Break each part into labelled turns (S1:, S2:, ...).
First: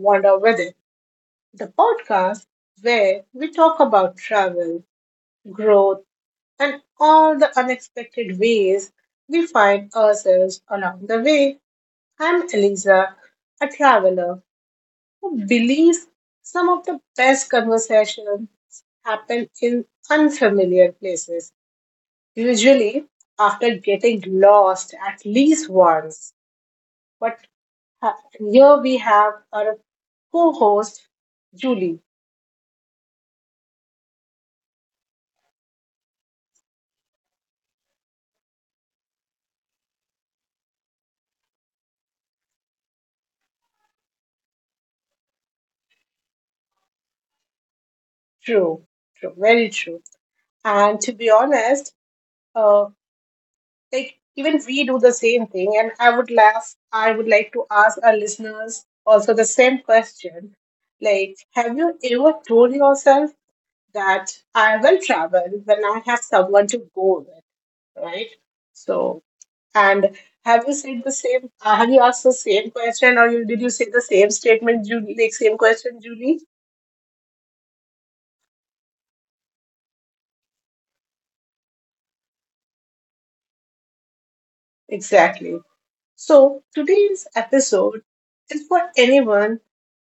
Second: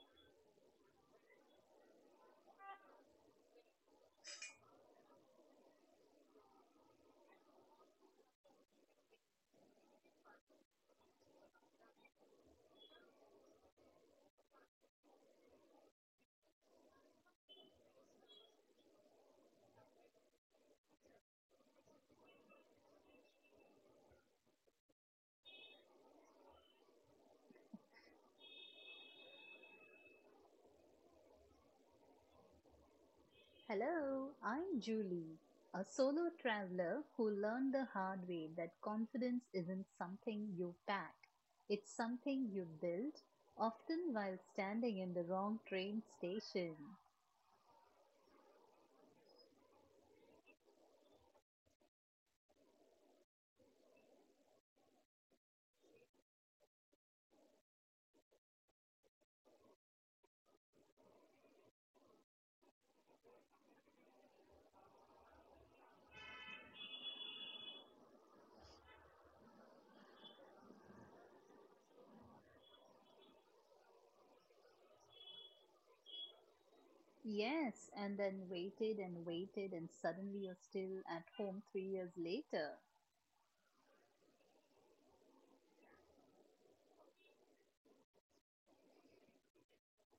S1: Wander With It, the podcast where we talk about travel, growth, and all the unexpected ways we find ourselves along the way. I'm Eliza, a traveler who believes some of the best conversations happen in unfamiliar places, usually after getting lost at least once. But Here we have our co host Julie.
S2: Hello, I'm Julie, a solo traveler who learned the hard way that confidence isn't something you pack. It's something you build, often while standing in the wrong train station.
S1: True, true, very true. And to be honest, uh, like even we do the same thing. And I would laugh, I would like to ask our listeners also the same question. Like, have you ever told yourself that I will travel when I have someone to go with, right? So, and have you said the same, have you asked the same question did you say the same statement, Julie, like same question, Julie?
S2: Yes, and then waited and waited, and suddenly you're still at home 3 years later.
S1: Exactly. So, today's episode is for anyone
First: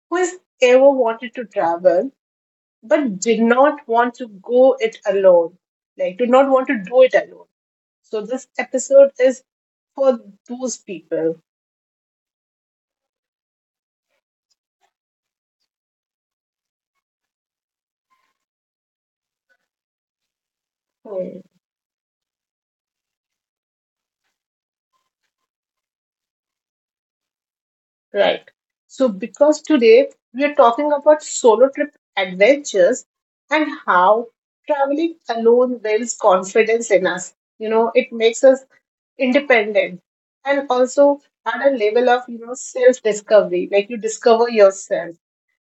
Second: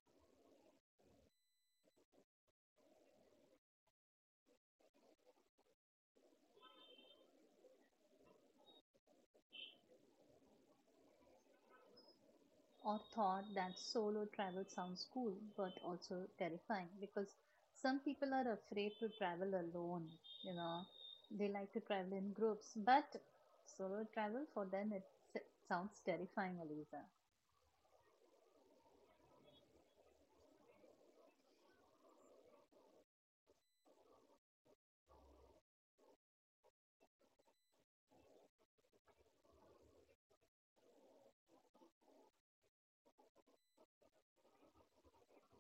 S1: who has ever wanted to travel but did not want to go it alone, like, did not want to do it alone. So, this episode is for those people.
S2: Or thought that solo travel sounds cool but also terrifying because some people are afraid to travel alone, you know.
S1: Hmm.
S2: They like to travel in groups, but solo travel for them s- sounds terrifying, Aliza.
S1: Right. So, because today we are talking about solo trip adventures and how traveling alone builds confidence in us. You know, it makes us independent and also at a level of, you know, self discovery, like you discover yourself.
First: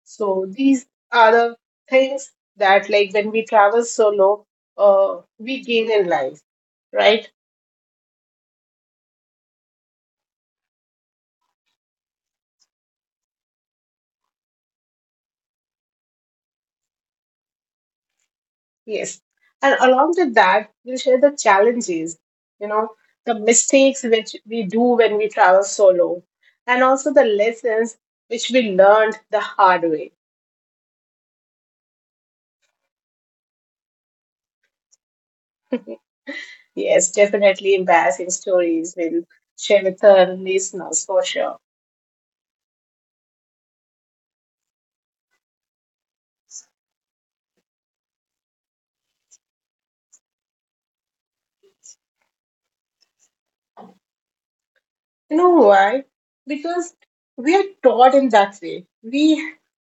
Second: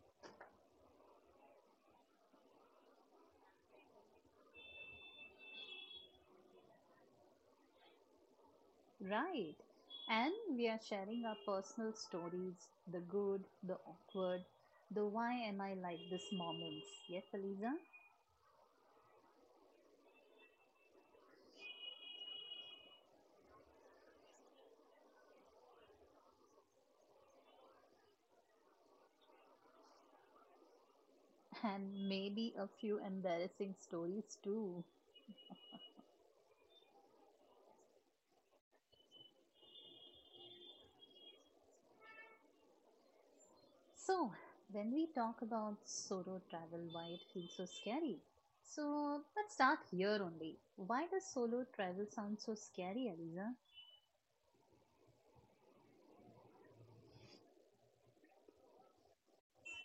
S1: So these are the things that, like, when we travel solo, we gain in life, right?
S2: Right. And we are sharing our personal stories, the good, the awkward, the why am I like this moments. Yes, Aliza?
S1: Yes, and along with that we'll share the challenges, you know, the mistakes which we do when we travel solo, and also the lessons which we learned the hard way.
S2: And maybe a few embarrassing stories too.
S1: Yes, definitely embarrassing stories we'll share with our listeners for sure.
S2: So, when we talk about solo travel, why it feels so scary? So, let's start here only. Why does solo travel sound so scary, Aliza?
S1: You know why? Because we are taught in that way. We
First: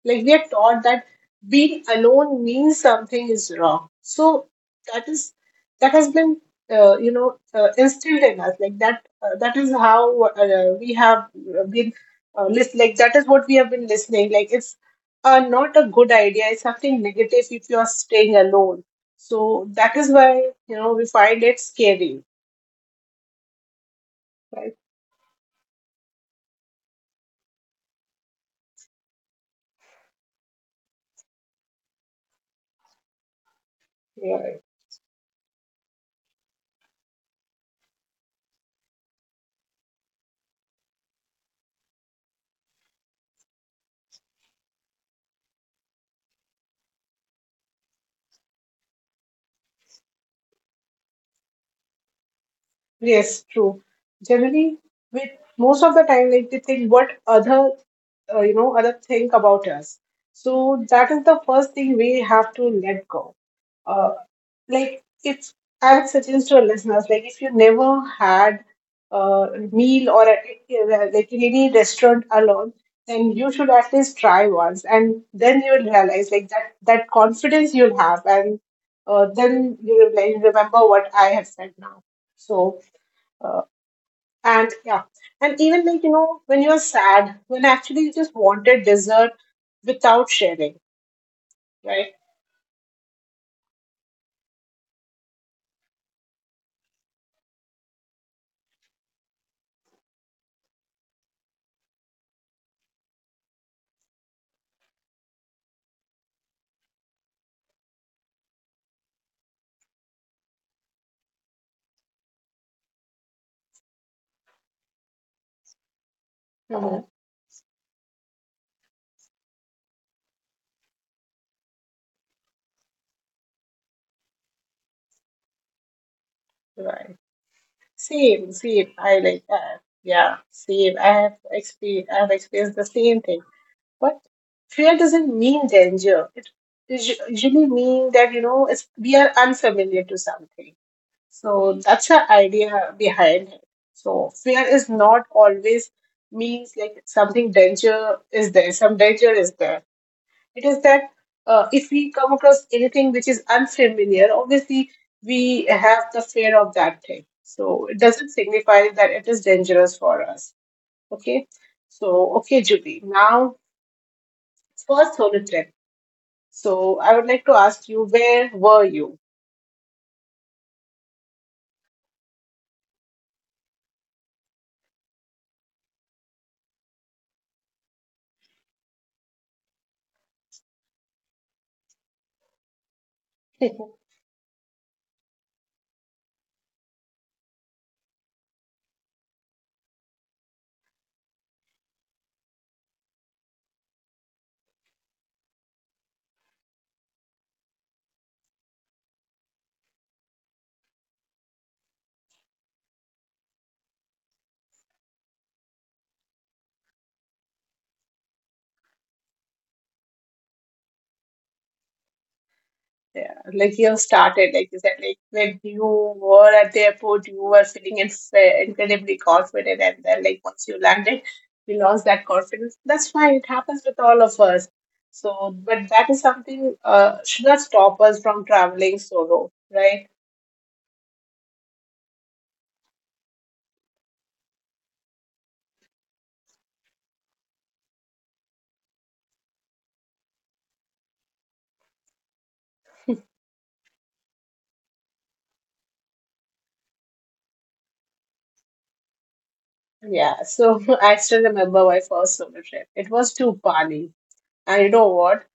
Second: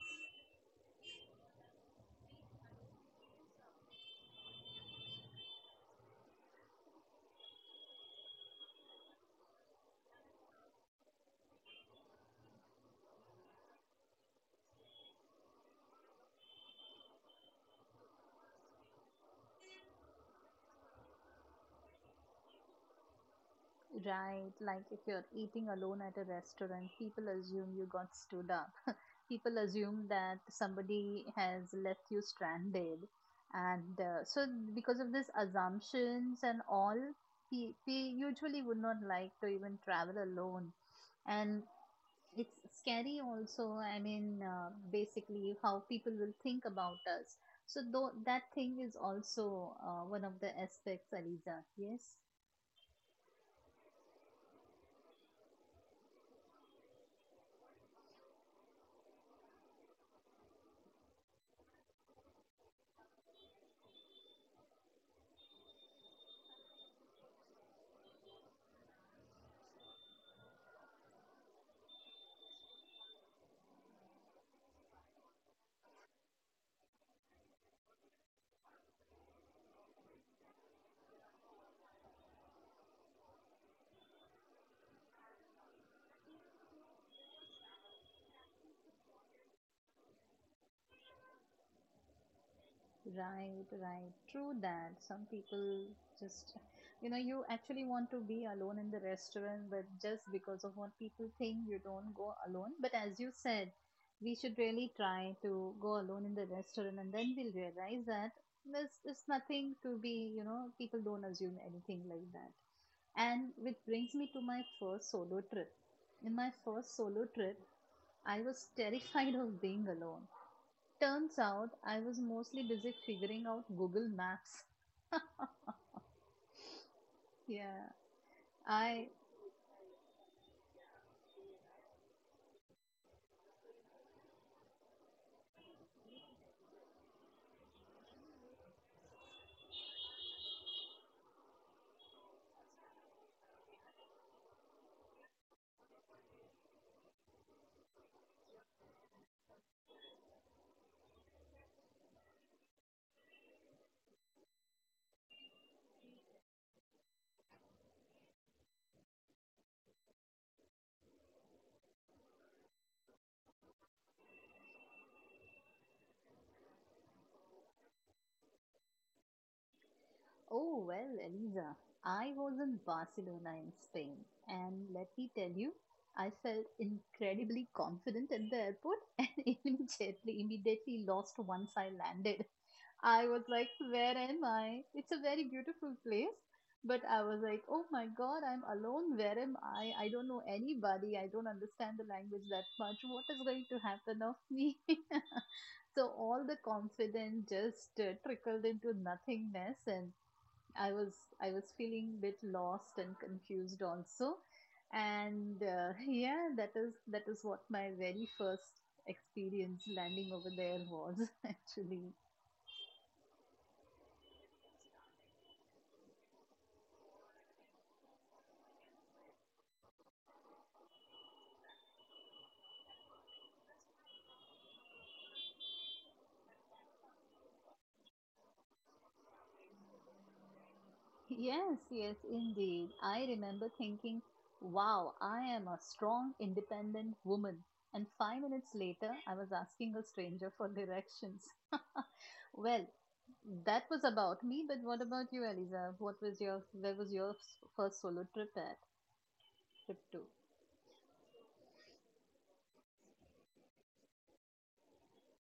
S1: like we are taught that being alone means something is wrong. So that is, that has been you know, instilled in us. Like that, that is how, we have been, list. Like that is what we have been listening. Like it's, not a good idea. It's something negative if you are staying alone. So that is why, you know, we find it scary,
S2: Right,
S1: right?
S2: like if you're eating alone at a restaurant, people assume you got stood up. People assume that somebody has left you stranded. And so,
S1: Yeah.
S2: because of these assumptions and all, we usually would not like to even travel alone, and it's scary also. I mean, basically how people will think about us. So though that thing is also one of the aspects, Aliza. Yes.
S1: Yes, true. Generally, with most of the time, like they think what other, you know, other think about us. So that is the first thing we have to let go. Uh, like if I would suggest to our listeners, like if you never had, a meal or a, like in any restaurant alone, then you should at least try once, and then you will realize like that that confidence you'll have, and then you will like remember what I have said now. So. Uh, and yeah, and even like, you know, when you're sad, when actually you just wanted dessert without sharing, right?
S2: Right, right. True that. Some people just, you actually want to be alone in the restaurant, but just because of what people think, you don't go alone. But as you said, we should really try to go alone in the restaurant, and then we'll realize that there's nothing to be, people don't assume anything like that. And which brings me to my first solo trip. In my first
S1: Mhm.
S2: solo trip, I was terrified of being alone. Turns out I was mostly busy figuring out Google Maps.
S1: Right.
S2: Yeah,
S1: Same, same.
S2: I...
S1: Yeah, same. I have experienced the same thing. But fear doesn't mean danger. It usually means that, you know, it's we are unfamiliar to something. So that's the idea behind it. So fear is not always means like some danger is there. It is that, if we come across anything which is unfamiliar, obviously we have the fear of that thing. So it doesn't signify that it is dangerous for us. Okay. So okay, Juby. Now first solo trip. So I would like to ask you, where were you?
S2: Oh, well, Elisa, I was in Barcelona in Spain, and let me tell you, I felt incredibly confident at the airport and immediately, immediately lost once I landed. I was like, where am I? It's a very beautiful place, but I was like, oh my God, I'm alone. Where am I? I don't know anybody. I don't understand the language that much. What is going to happen of me? So all the confidence just trickled into nothingness, and I was I was feeling a bit lost and confused also, and yeah, that is what my very first experience landing over there was. Actually,
S1: Yeah, like you started, like you said, like when you were at the airport, you were feeling incredibly confident, and then like once you landed, you lost that confidence. That's fine; it happens with all of us. So, but that is something, should not stop us from traveling solo, right?
S2: yes, yes, indeed. I remember thinking, "Wow, I am a strong, independent woman." And 5 minutes later, I was asking a stranger for directions. Well, that was about me, but what about you, Eliza? What was your... Where was your first solo trip at? Trip to?
S1: Yeah. So I still remember my first solo trip. It was to Bali, and you know what?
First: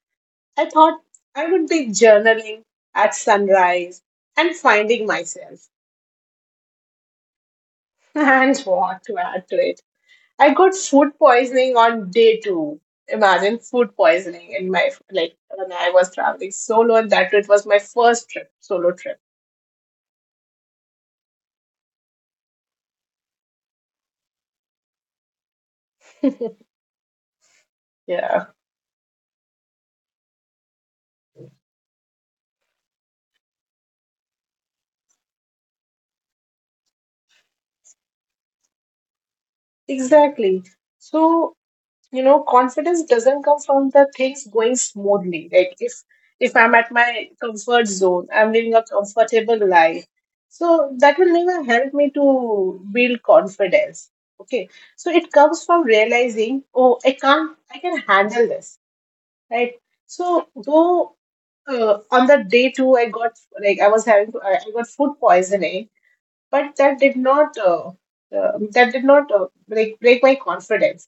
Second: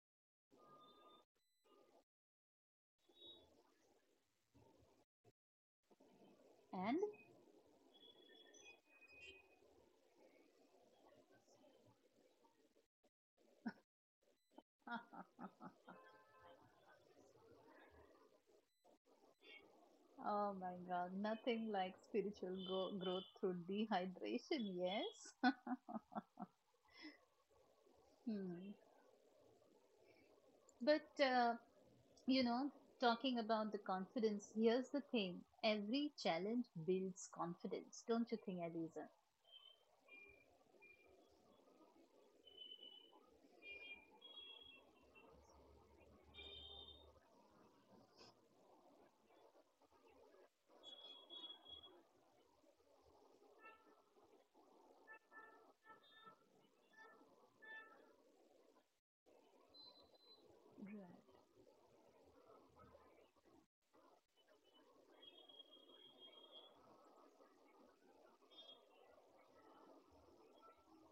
S1: I thought I would be journaling at sunrise and finding myself.
S2: And
S1: And what to add to it? I got food poisoning on day two. Imagine food poisoning in my, like when I was traveling solo, and that it was my first trip, solo trip.
S2: oh my God, nothing like spiritual growth through dehydration, yes.
S1: Yeah,
S2: Hmm. But you know, talking about the confidence, here's the thing: every challenge builds confidence, don't you think, Eliza?
S1: exactly. So, you know, confidence doesn't come from the things going smoothly. Like if I'm at my comfort zone, I'm living a comfortable life. So that will never help me to build confidence. Okay, so it comes from realizing, oh, I can't, I can handle this, right? So though,
S2: Right.
S1: on that day too, I got, like I was having I got food poisoning, but that did not, break my confidence.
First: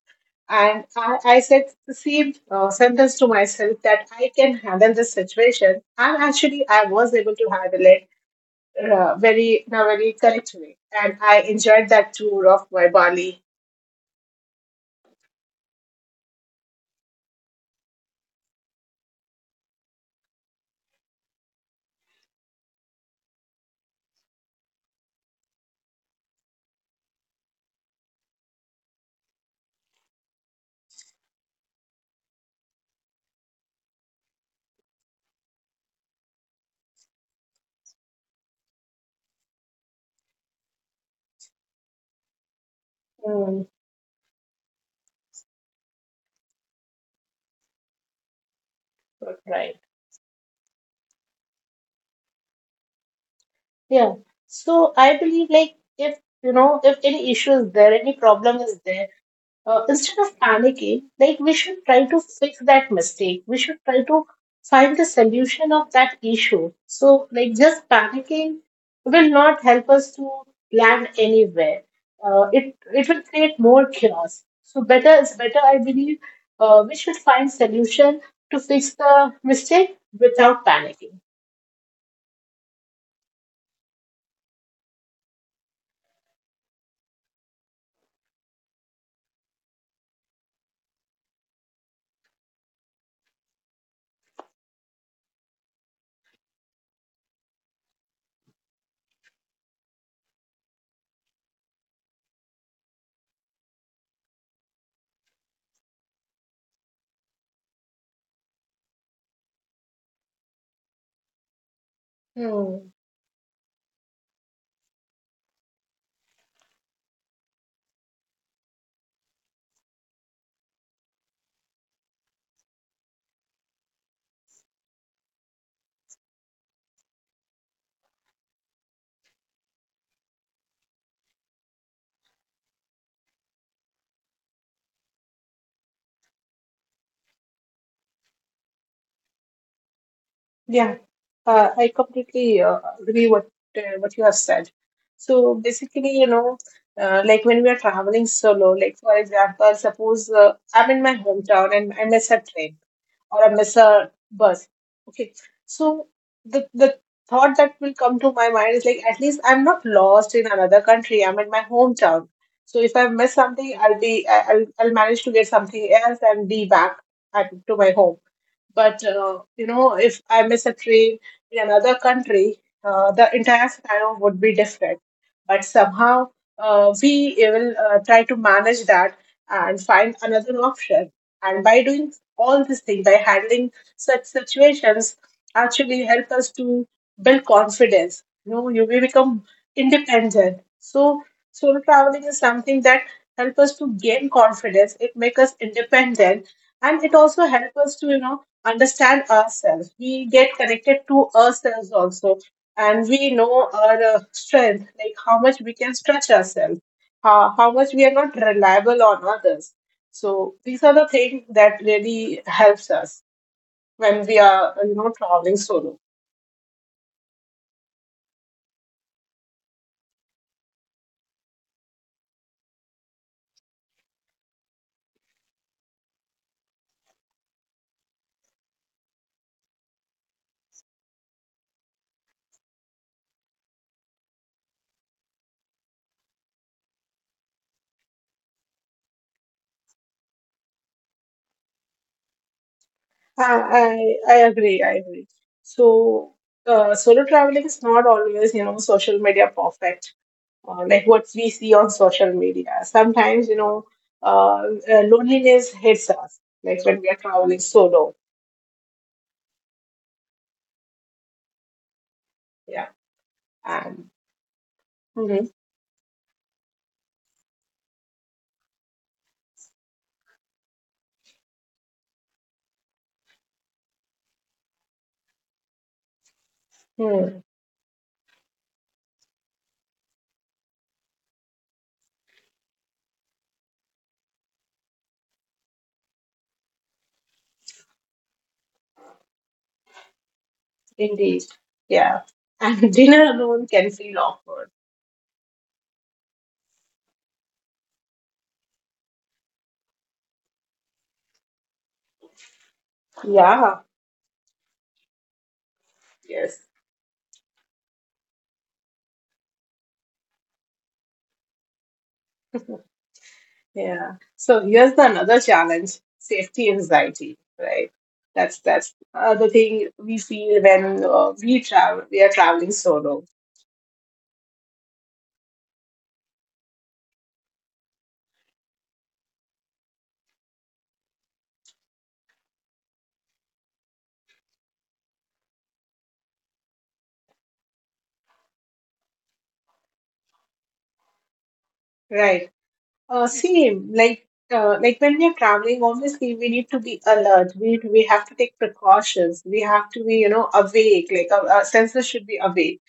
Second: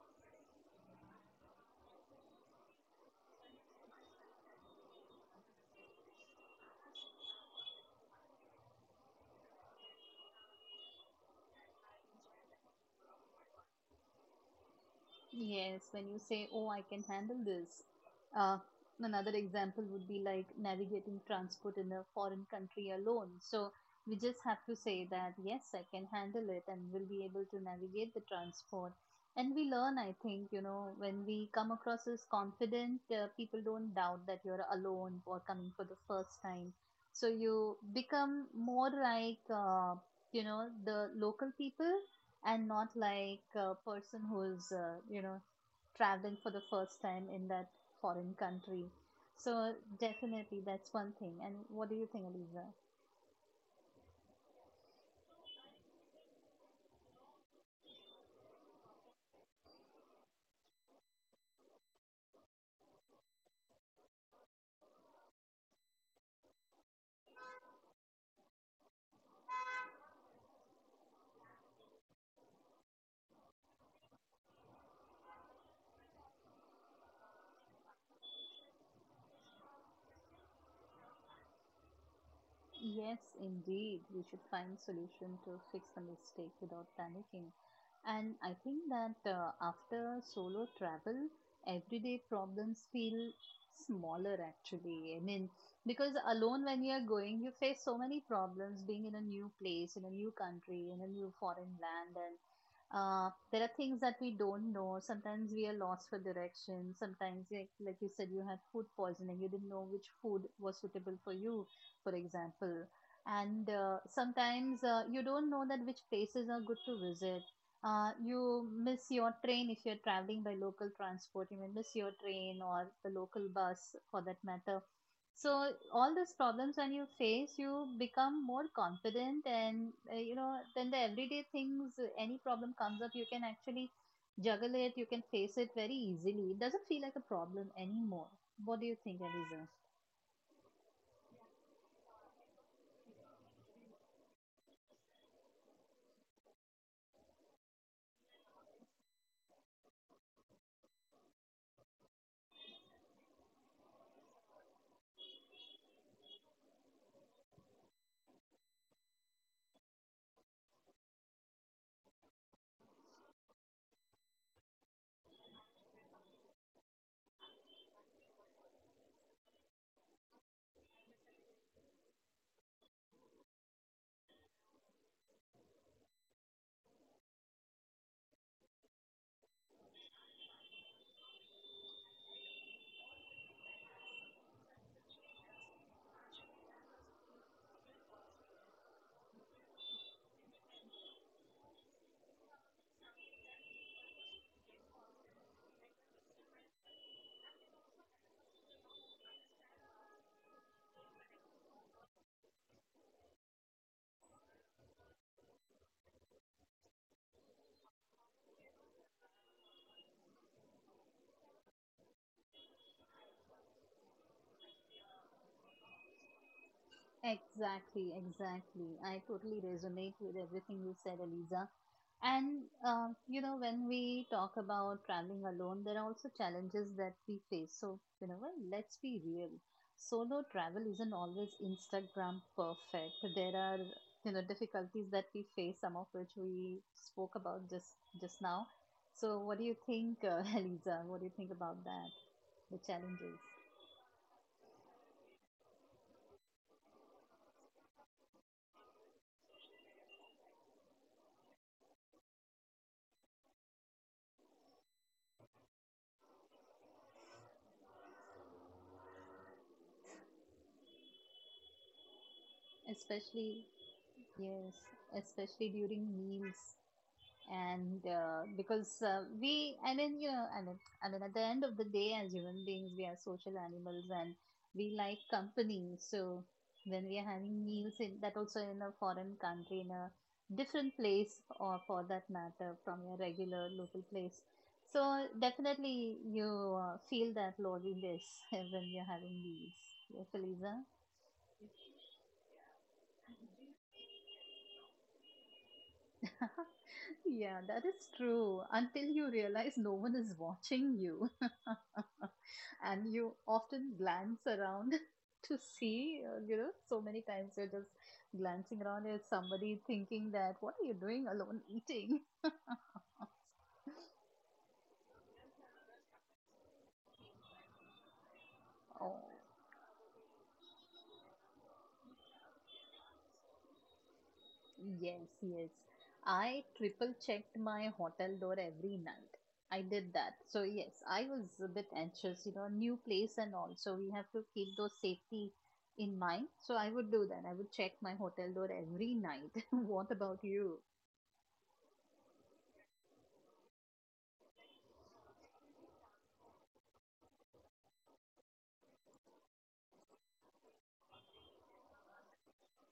S1: And I said the same, sentence to myself that I can handle this situation. And actually, I was able to handle it, very in a very correct way, and I enjoyed that tour of my Bali.
S2: Yes, when you say, oh, I can handle this. Uh, Another example would be like navigating transport in a foreign country alone. So we just have to say that, yes, I can handle it, and we'll be able to navigate the transport. And we learn, I think, you know, when we come across as confident, people don't doubt that you're alone or coming for the first time. So you become more like, you know, the local people and not like
S1: Mm,
S2: a person who's you know, traveling for the first time in that foreign country. So
S1: right.
S2: definitely, that's one thing. And what do you think, Aliza?
S1: Yeah. So I believe like, if you know, if any issue is there, any problem is there, instead of panicking, like we should try to fix that mistake. We should try to find the solution of that issue. So like just panicking will not help us to land anywhere. It will create more chaos. So better is better, I believe. We should find solution to fix the mistake without panicking.
S2: Yes, indeed. We should find solution to fix the mistake without panicking. And I think that after solo travel, everyday problems feel smaller, actually. I mean, because alone when you're going, you face so many problems being in a new place, in a new country, in a new foreign land, and there are things that we don't know. Sometimes we are lost for direction. Sometimes, like you said, you had food poisoning. You didn't know which food was suitable for you, for example.
S1: Hmm.
S2: And sometimes you don't know that which places are good to visit. You miss your train if you're traveling by local transport. You may miss your train or the local bus, for that matter. So all these problems when you face, you become more confident, and you know, then the everyday things. Any problem comes up, you can actually juggle it. You can face it very easily. It doesn't feel like a problem anymore. What do you think, Eliza?
S1: Yeah, I completely, agree what you have said. So basically, you know, like when we are traveling solo, like for example, suppose, I'm in my hometown and I miss a train or I miss a bus. Okay. So the thought that will come to my mind is like, at least I'm not lost in another country. I'm in my hometown. So if I miss something, I'll be I- I'll manage to get something else and be back at to my home. But, you know, if I miss a train in another country, the entire scenario would be different. But somehow, we will try to manage that and find another option, and by doing all these things, by handling such situations, actually help us to build confidence. You know, you will become independent. So solo traveling is something that help us to gain confidence. It make us independent, and it also help us to, you know, understand ourselves. We get connected to ourselves also, and we know our, strength, like how much we can stretch ourselves, how much we are not reliable on others. So these are the things that really helps us when we are, you know, traveling solo.
S2: Exactly, exactly. I totally resonate with everything you said, Eliza. And, you know, when we talk about traveling alone, there are also challenges that we face. So, you know, well, let's be real. Solo travel isn't always Instagram perfect. There are, you know, difficulties that we face, some of which we spoke about just now. So, what do you think, Eliza? What do you think about that? The challenges,
S1: I agree. I agree. So, solo traveling is not always, you know, social media perfect, like what we see on social media. Sometimes, you know, uh, loneliness hits us, like when we are traveling solo. Yeah,
S2: especially...
S1: and
S2: Yes,
S1: mhm,
S2: especially during meals. And because we, I mean, at the end of the day, as human beings, we are social animals and we like company. So when we are
S1: hmm
S2: having meals in that also in a foreign country, in a different place, or for that matter, from your regular local place. So definitely you feel that loneliness when you're having meals. Yeah, Feliza?
S1: indeed, yeah, and dinner alone can feel awkward.
S2: Yeah, that is true. Until you realize no one is watching you, and you
S1: Yeah.
S2: often glance around to see, you
S1: Yes.
S2: know, so many times you're just glancing around at somebody thinking that, what are you doing alone eating?
S1: Yeah. So here's the another challenge: safety anxiety. Right. That's
S2: Oh.
S1: other thing we feel when, we travel. We are traveling solo.
S2: Yes, yes. I triple checked my hotel door every night. I did that. So yes, I was a bit anxious, you know, new place and all. So we have to keep those safety in mind. So I would do that. I would check my hotel door every night. What about you?
S1: Right. Same. Like, like when we are traveling, obviously we need to be alert. We have to take precautions. We have to be, you know, awake. Like our senses should be awake.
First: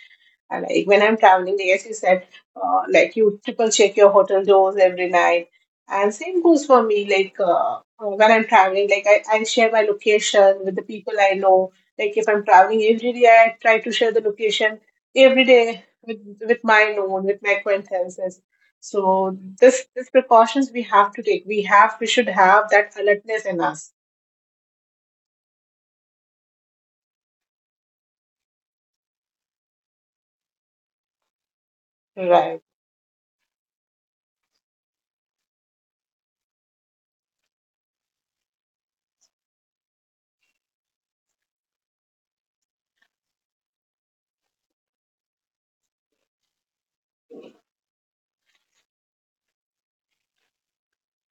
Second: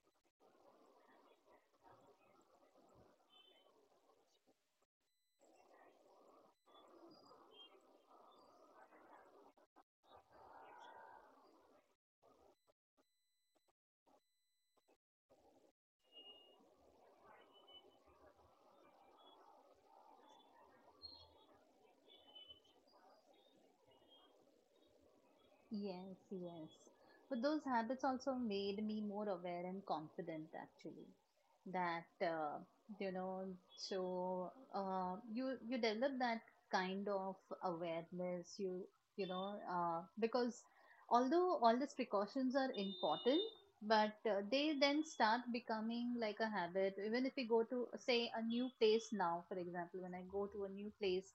S1: I like when I'm traveling, yes, you said, like you triple check your hotel doors every night, and same goes for me. Like when I'm traveling, like I share my location with the people I know. Like if I'm traveling every day, I try to share the location every day with my known, with my acquaintances. So this precautions we have to take. We should have that alertness in us.
S2: Yes, yes. But those habits also made me more aware and confident, actually. That
S1: Right.
S2: you know, so you develop that kind of awareness. You know, because although all these precautions are important, but they then start becoming like a habit. Even if we go to say a new place now, for example, when I go to a new place,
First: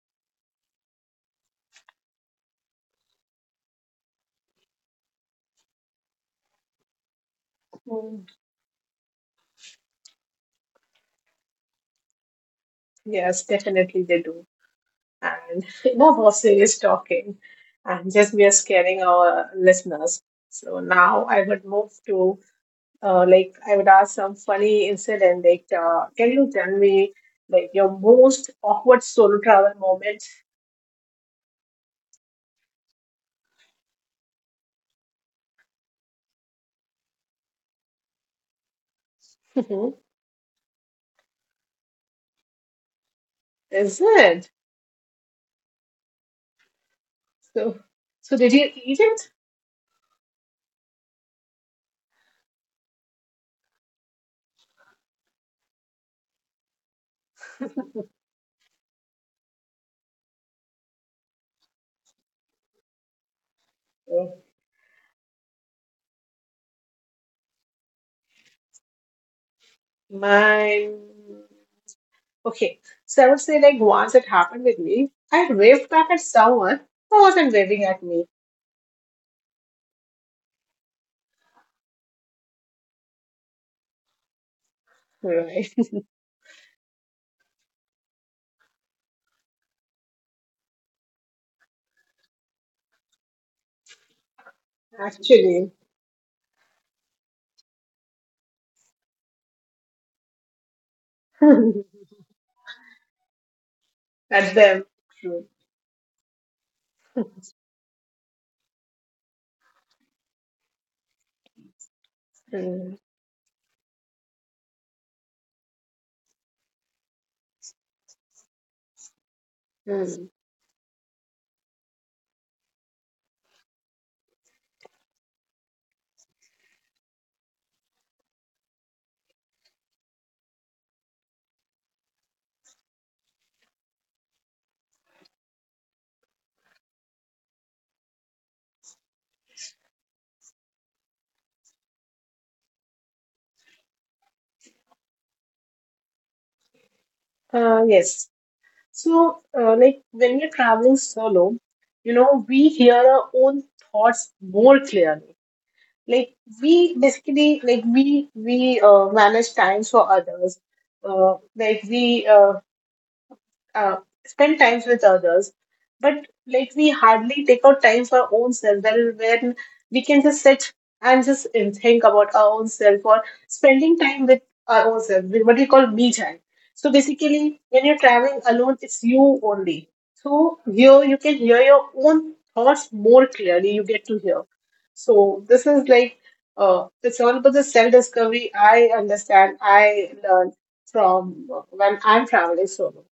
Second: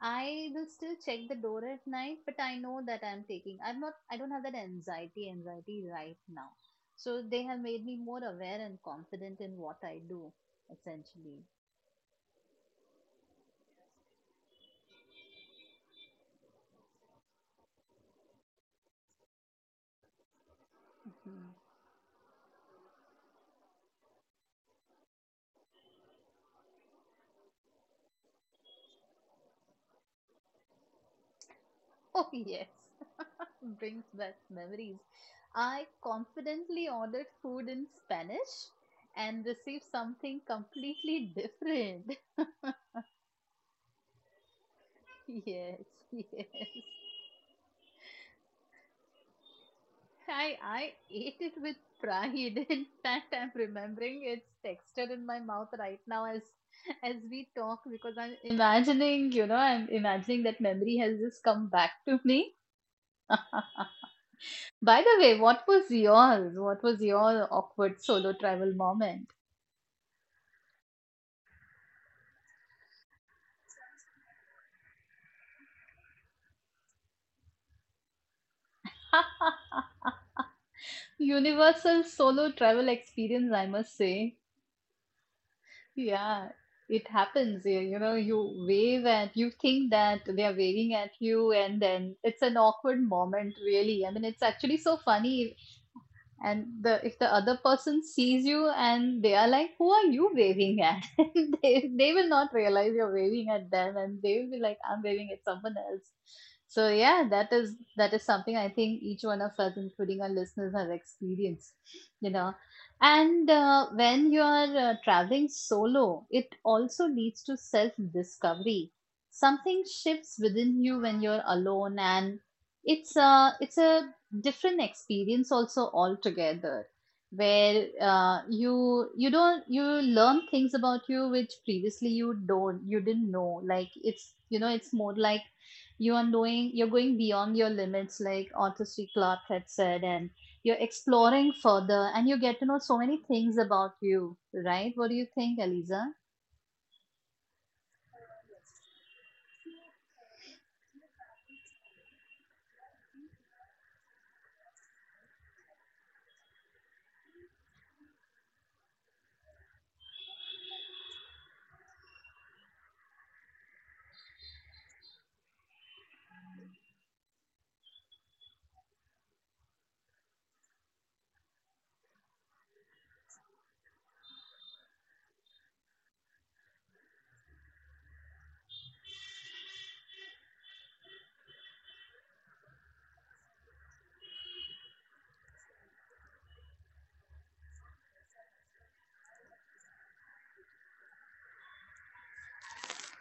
S2: I will still check the door at night, but I know that I'm taking. I'm not. I don't have that anxiety. Anxiety right now. So they have made me more
S1: Mm.
S2: aware and confident in what I do, essentially.
S1: Yes, definitely they do. And, you know, about serious talking, and just we are scaring our listeners, so now I
S2: Mhm.
S1: would move to, like I would ask some funny incident, like, can you tell me like your most awkward solo travel moment?
S2: Oh yes, brings back memories. I confidently ordered food in Spanish and received
S1: Mhm.
S2: something completely different.
S1: Is it?
S2: Yes, yes.
S1: So, so did you eat it?
S2: I ate it with pride. In fact, I'm remembering its texture in my mouth right now, as we talk, because I'm imagining, you know, I'm imagining that memory has just come back to me.
S1: Oh,
S2: By the way, what was yours? What was your awkward solo travel moment?
S1: mine. Okay, so I would say like once it happened with me, I waved back at someone who wasn't waving at me,
S2: Universal solo travel experience, I must say.
S1: right?
S2: Yeah, it happens. You know, you wave and you think that they are waving at you, and then it's an awkward moment, really. I mean, it's actually so funny.
S1: actually
S2: And the if the other person sees you, and they are like, who are you waving at? they, they will not realize you're waving at them, and they will
S1: at
S2: be like,
S1: them.
S2: I'm waving at
S1: True,
S2: someone else. So yeah, that is something I think each one of us, including our listeners, have experienced, you know.
S1: true,
S2: And when you are traveling solo, it also leads to self discovery. Something
S1: true.
S2: shifts within you when you're alone, and it's a different experience also altogether, where you you don't you learn things about you which previously you didn't know. Like, it's, you know, it's more like you are knowing, you're going beyond your limits, like Arthur C. Clarke had said, and you're exploring further and you get to know so many things about you, right? What do you think, Eliza?
S1: Yes. So, like when we're traveling solo, you know, we hear our own thoughts more clearly. Like we basically, like we manage time for others. Like we uh, spend times with others, but like we hardly take out time for our own self. That is when we can just sit and just and think about our own self or spending time with our own self, with what we call me time. So basically, when you're traveling alone, it's you only. So here you can hear your own thoughts more clearly. You get to hear. So this is like, it's all about the self discovery. I understand. I learn from, when I'm traveling solo.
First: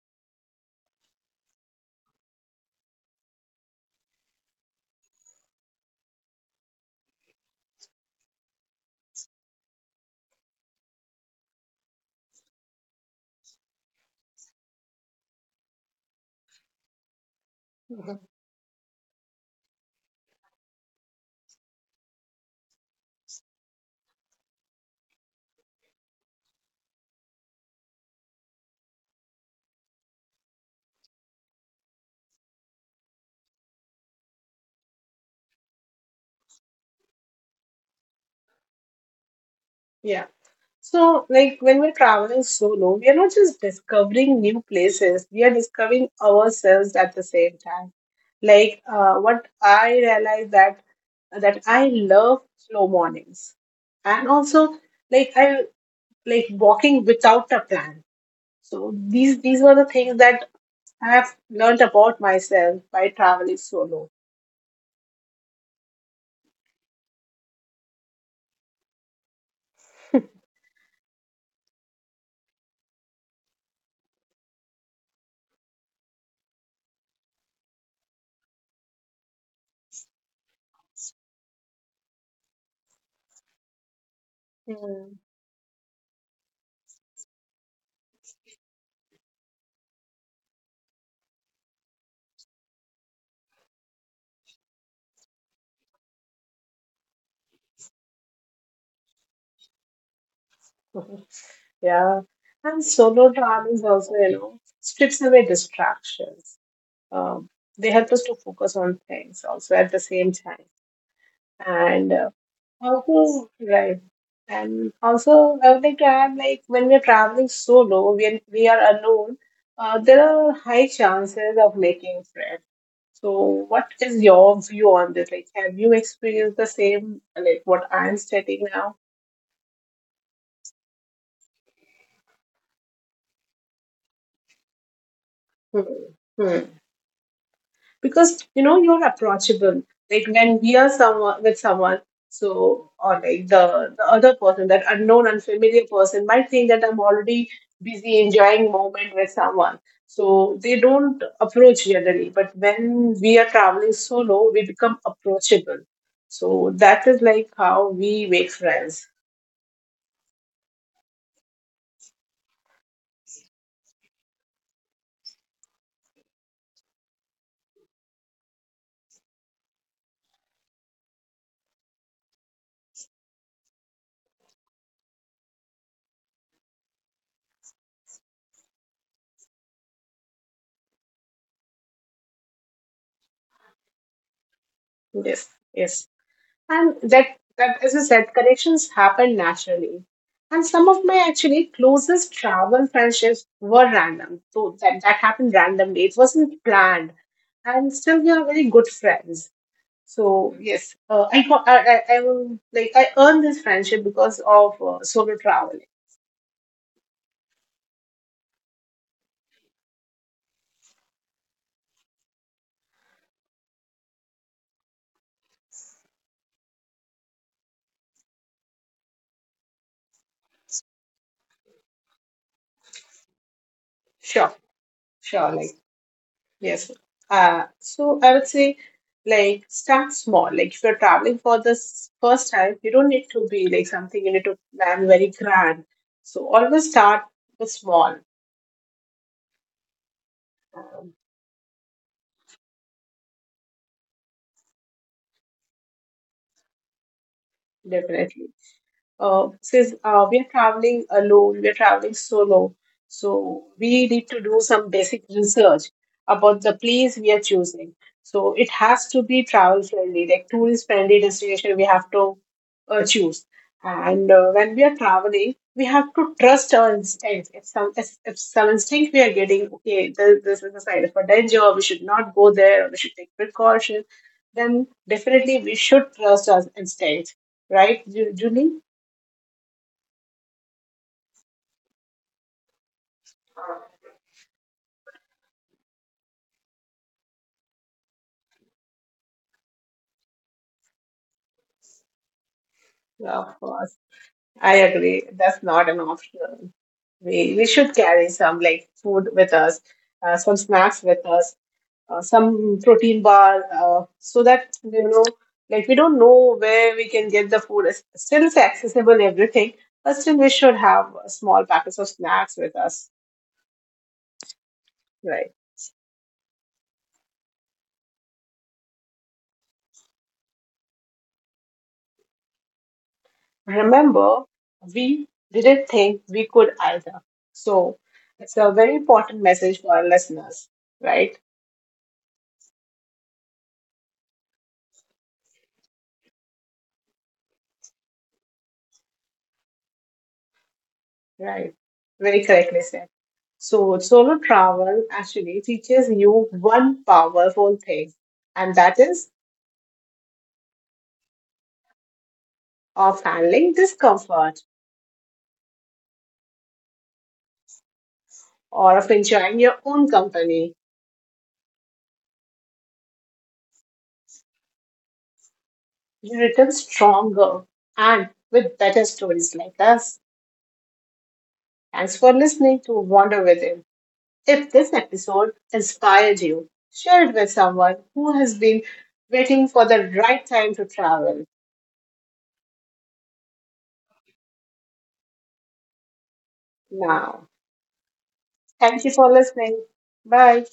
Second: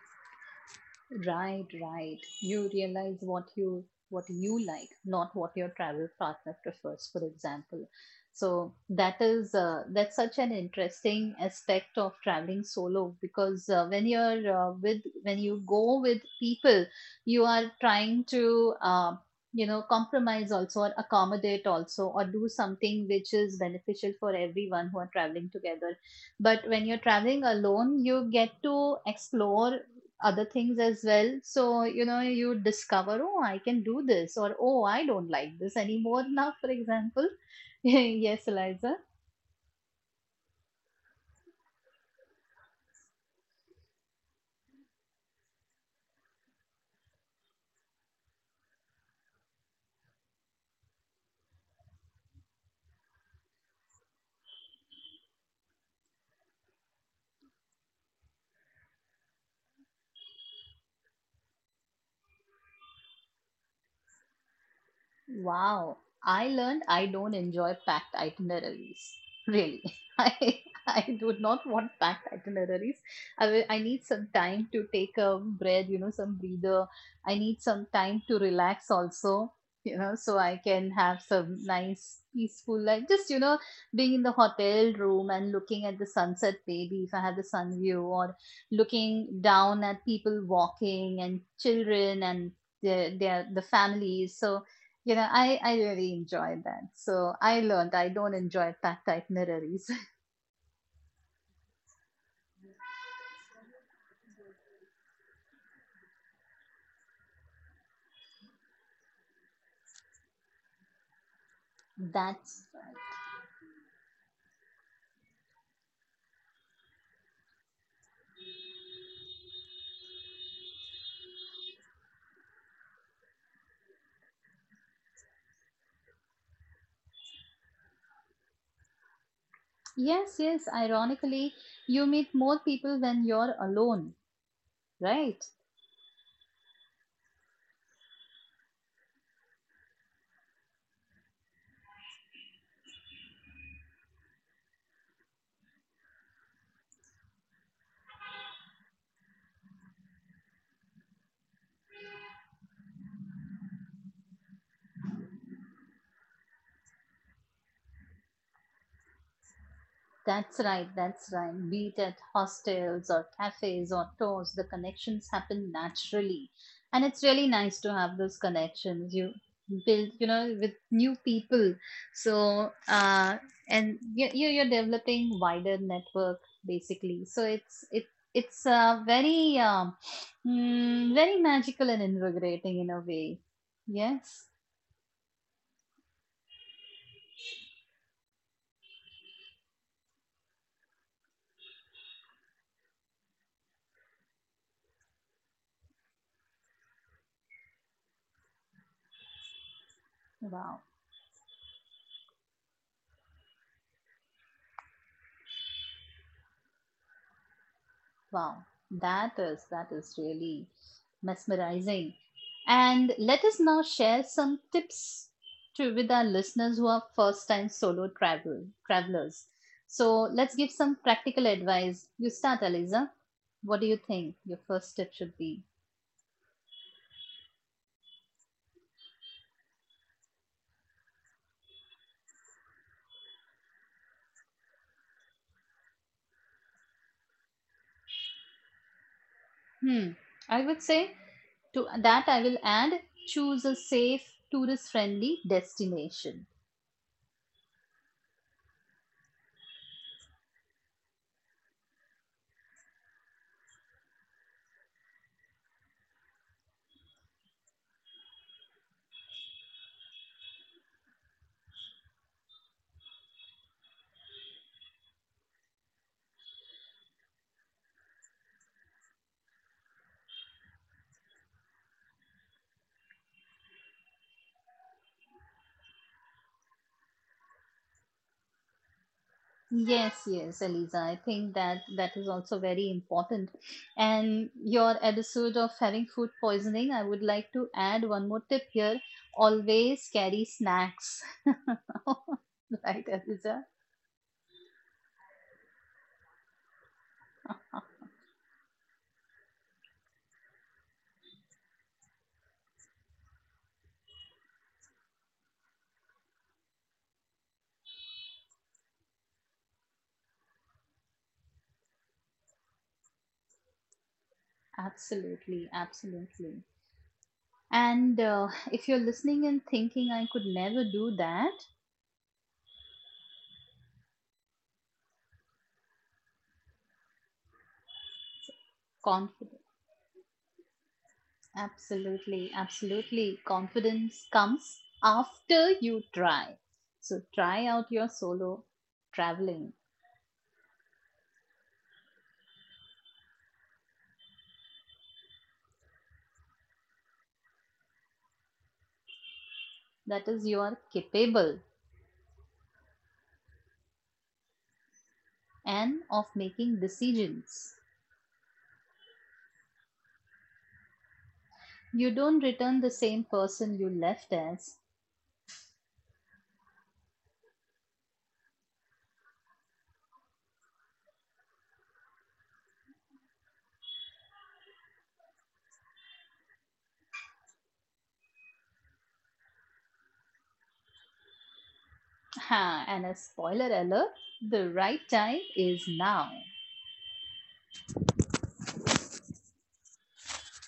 S2: Right, right. You realize what you... what you like, not what your travel partner prefers, for example. So that is that's such an interesting aspect of traveling solo, because when you're with, when you go with people, you are trying to you know, compromise also or accommodate also or do something which is beneficial for everyone who are traveling together. But when you're traveling alone, you get to explore other things as well. So, you know, you discover, oh, I can do this, or oh, I don't like this anymore now, for example. Yes, Eliza.
S1: Yeah. So, like when we're traveling solo, we are not just discovering new places, we are discovering ourselves at the same time. Like what I realized that I love slow mornings, and also like I like walking without a plan. So these were the things that I have learned about myself by traveling solo.
S2: Wow. I learned I don't enjoy packed itineraries. Really. I... I do not want packed itineraries. I will, I need some time to take a breath, you know, some breather. I need some time to relax also, you know, so I can have some nice peaceful life. Just, you know, being in the hotel
S1: Hmm.
S2: room and looking at the sunset maybe if I have the sun view, or looking down at people walking and children and the families. So you know, I really enjoyed that. So I learned I don't enjoy packed itineraries.
S1: Yeah, and solo travel is also, you know, strips away distractions. Um, they help us to focus on things also at the same time. And
S2: That's...
S1: also, right. And also, I would like to add, like when we're traveling solo, when we are alone, there are high chances of making friends. So, what is your view on this? Like, have you experienced the same, like what I'm stating now?
S2: yes, yes. Ironically, you meet more people when you're alone, right?
S1: Hmm. Hmm. Because you know you're approachable, like when we are someone with someone, so or like the other person, that unknown unfamiliar person, might think that I'm already busy enjoying moment with someone, so they don't approach generally. But when we are traveling solo, we become approachable, so that is like how we make friends.
S2: That's right, that's right. Be it at hostels or cafes or tours, the connections happen naturally. And it's really nice to have those connections. You build, you know, with new people. So, and you, you're developing wider network, basically. So it's very, very magical and invigorating in a way. Yes.
S1: Yes, yes. And that, as I said, connections happen naturally. And some of my actually closest travel friendships were random. So that happened randomly. It wasn't planned. And still, we are very good friends. So
S2: Wow.
S1: yes, I will like I earned this friendship because of solo traveling.
S2: Wow, that is really mesmerizing. And let us now share some tips to with our listeners who are first-time solo travelers. So let's give some practical advice. You start, Aliza. What do you think
S1: Sure,
S2: your first tip should
S1: sure.
S2: be?
S1: Like Yes. So I would say, like, start small. Like, if you're traveling for the first time, you don't need to be like something you need to plan very grand. So always start with small,
S2: Hmm. I would
S1: um,
S2: say to that I will add, choose a safe, tourist-friendly destination.
S1: definitely. Since we are traveling alone, we are traveling solo, so we need to do some basic research about the place we are choosing. So it has to be travel friendly, like tourist friendly destination we have to choose. And when we are traveling, we have to trust our instinct. If if some instinct we are getting, okay, this is a sign of a danger. We should not go there. We should take precaution. Then definitely we should trust our instinct, right, Julie?
S2: Yes, yes, Eliza. I think that that is also very important. And your episode of having food poisoning, I would like to add one more tip here. Always carry snacks. Right,
S1: Yeah, of
S2: Eliza?
S1: course, I agree. That's not an option. We should carry some like food with us, some snacks with us, some protein bar, so that you know, like we don't know where we can get the food. It's, still, it's accessible everything, but still we should have small packets of snacks with us, right?
S2: Absolutely, absolutely. And if you're listening and thinking, I could never do that,
S1: Remember, we didn't think we could either. So it's a very important
S2: confidence.
S1: message for our listeners, right?
S2: Absolutely, absolutely. Confidence comes after you try. So try out your solo traveling.
S1: Right. Very correctly said. So, solo travel actually teaches you one powerful thing, and that is
S2: That is, you are capable
S1: of handling discomfort
S2: and of making decisions.
S1: or of enjoying your own company.
S2: You don't return the same person you left as.
S1: You return stronger and with better stories like us. Thanks for listening to Wander Within. If this episode inspired you, share it with someone who has been waiting for the right time to travel
S2: Ha, and a spoiler alert, the right time is now.
S1: now. Thank you for listening. Bye.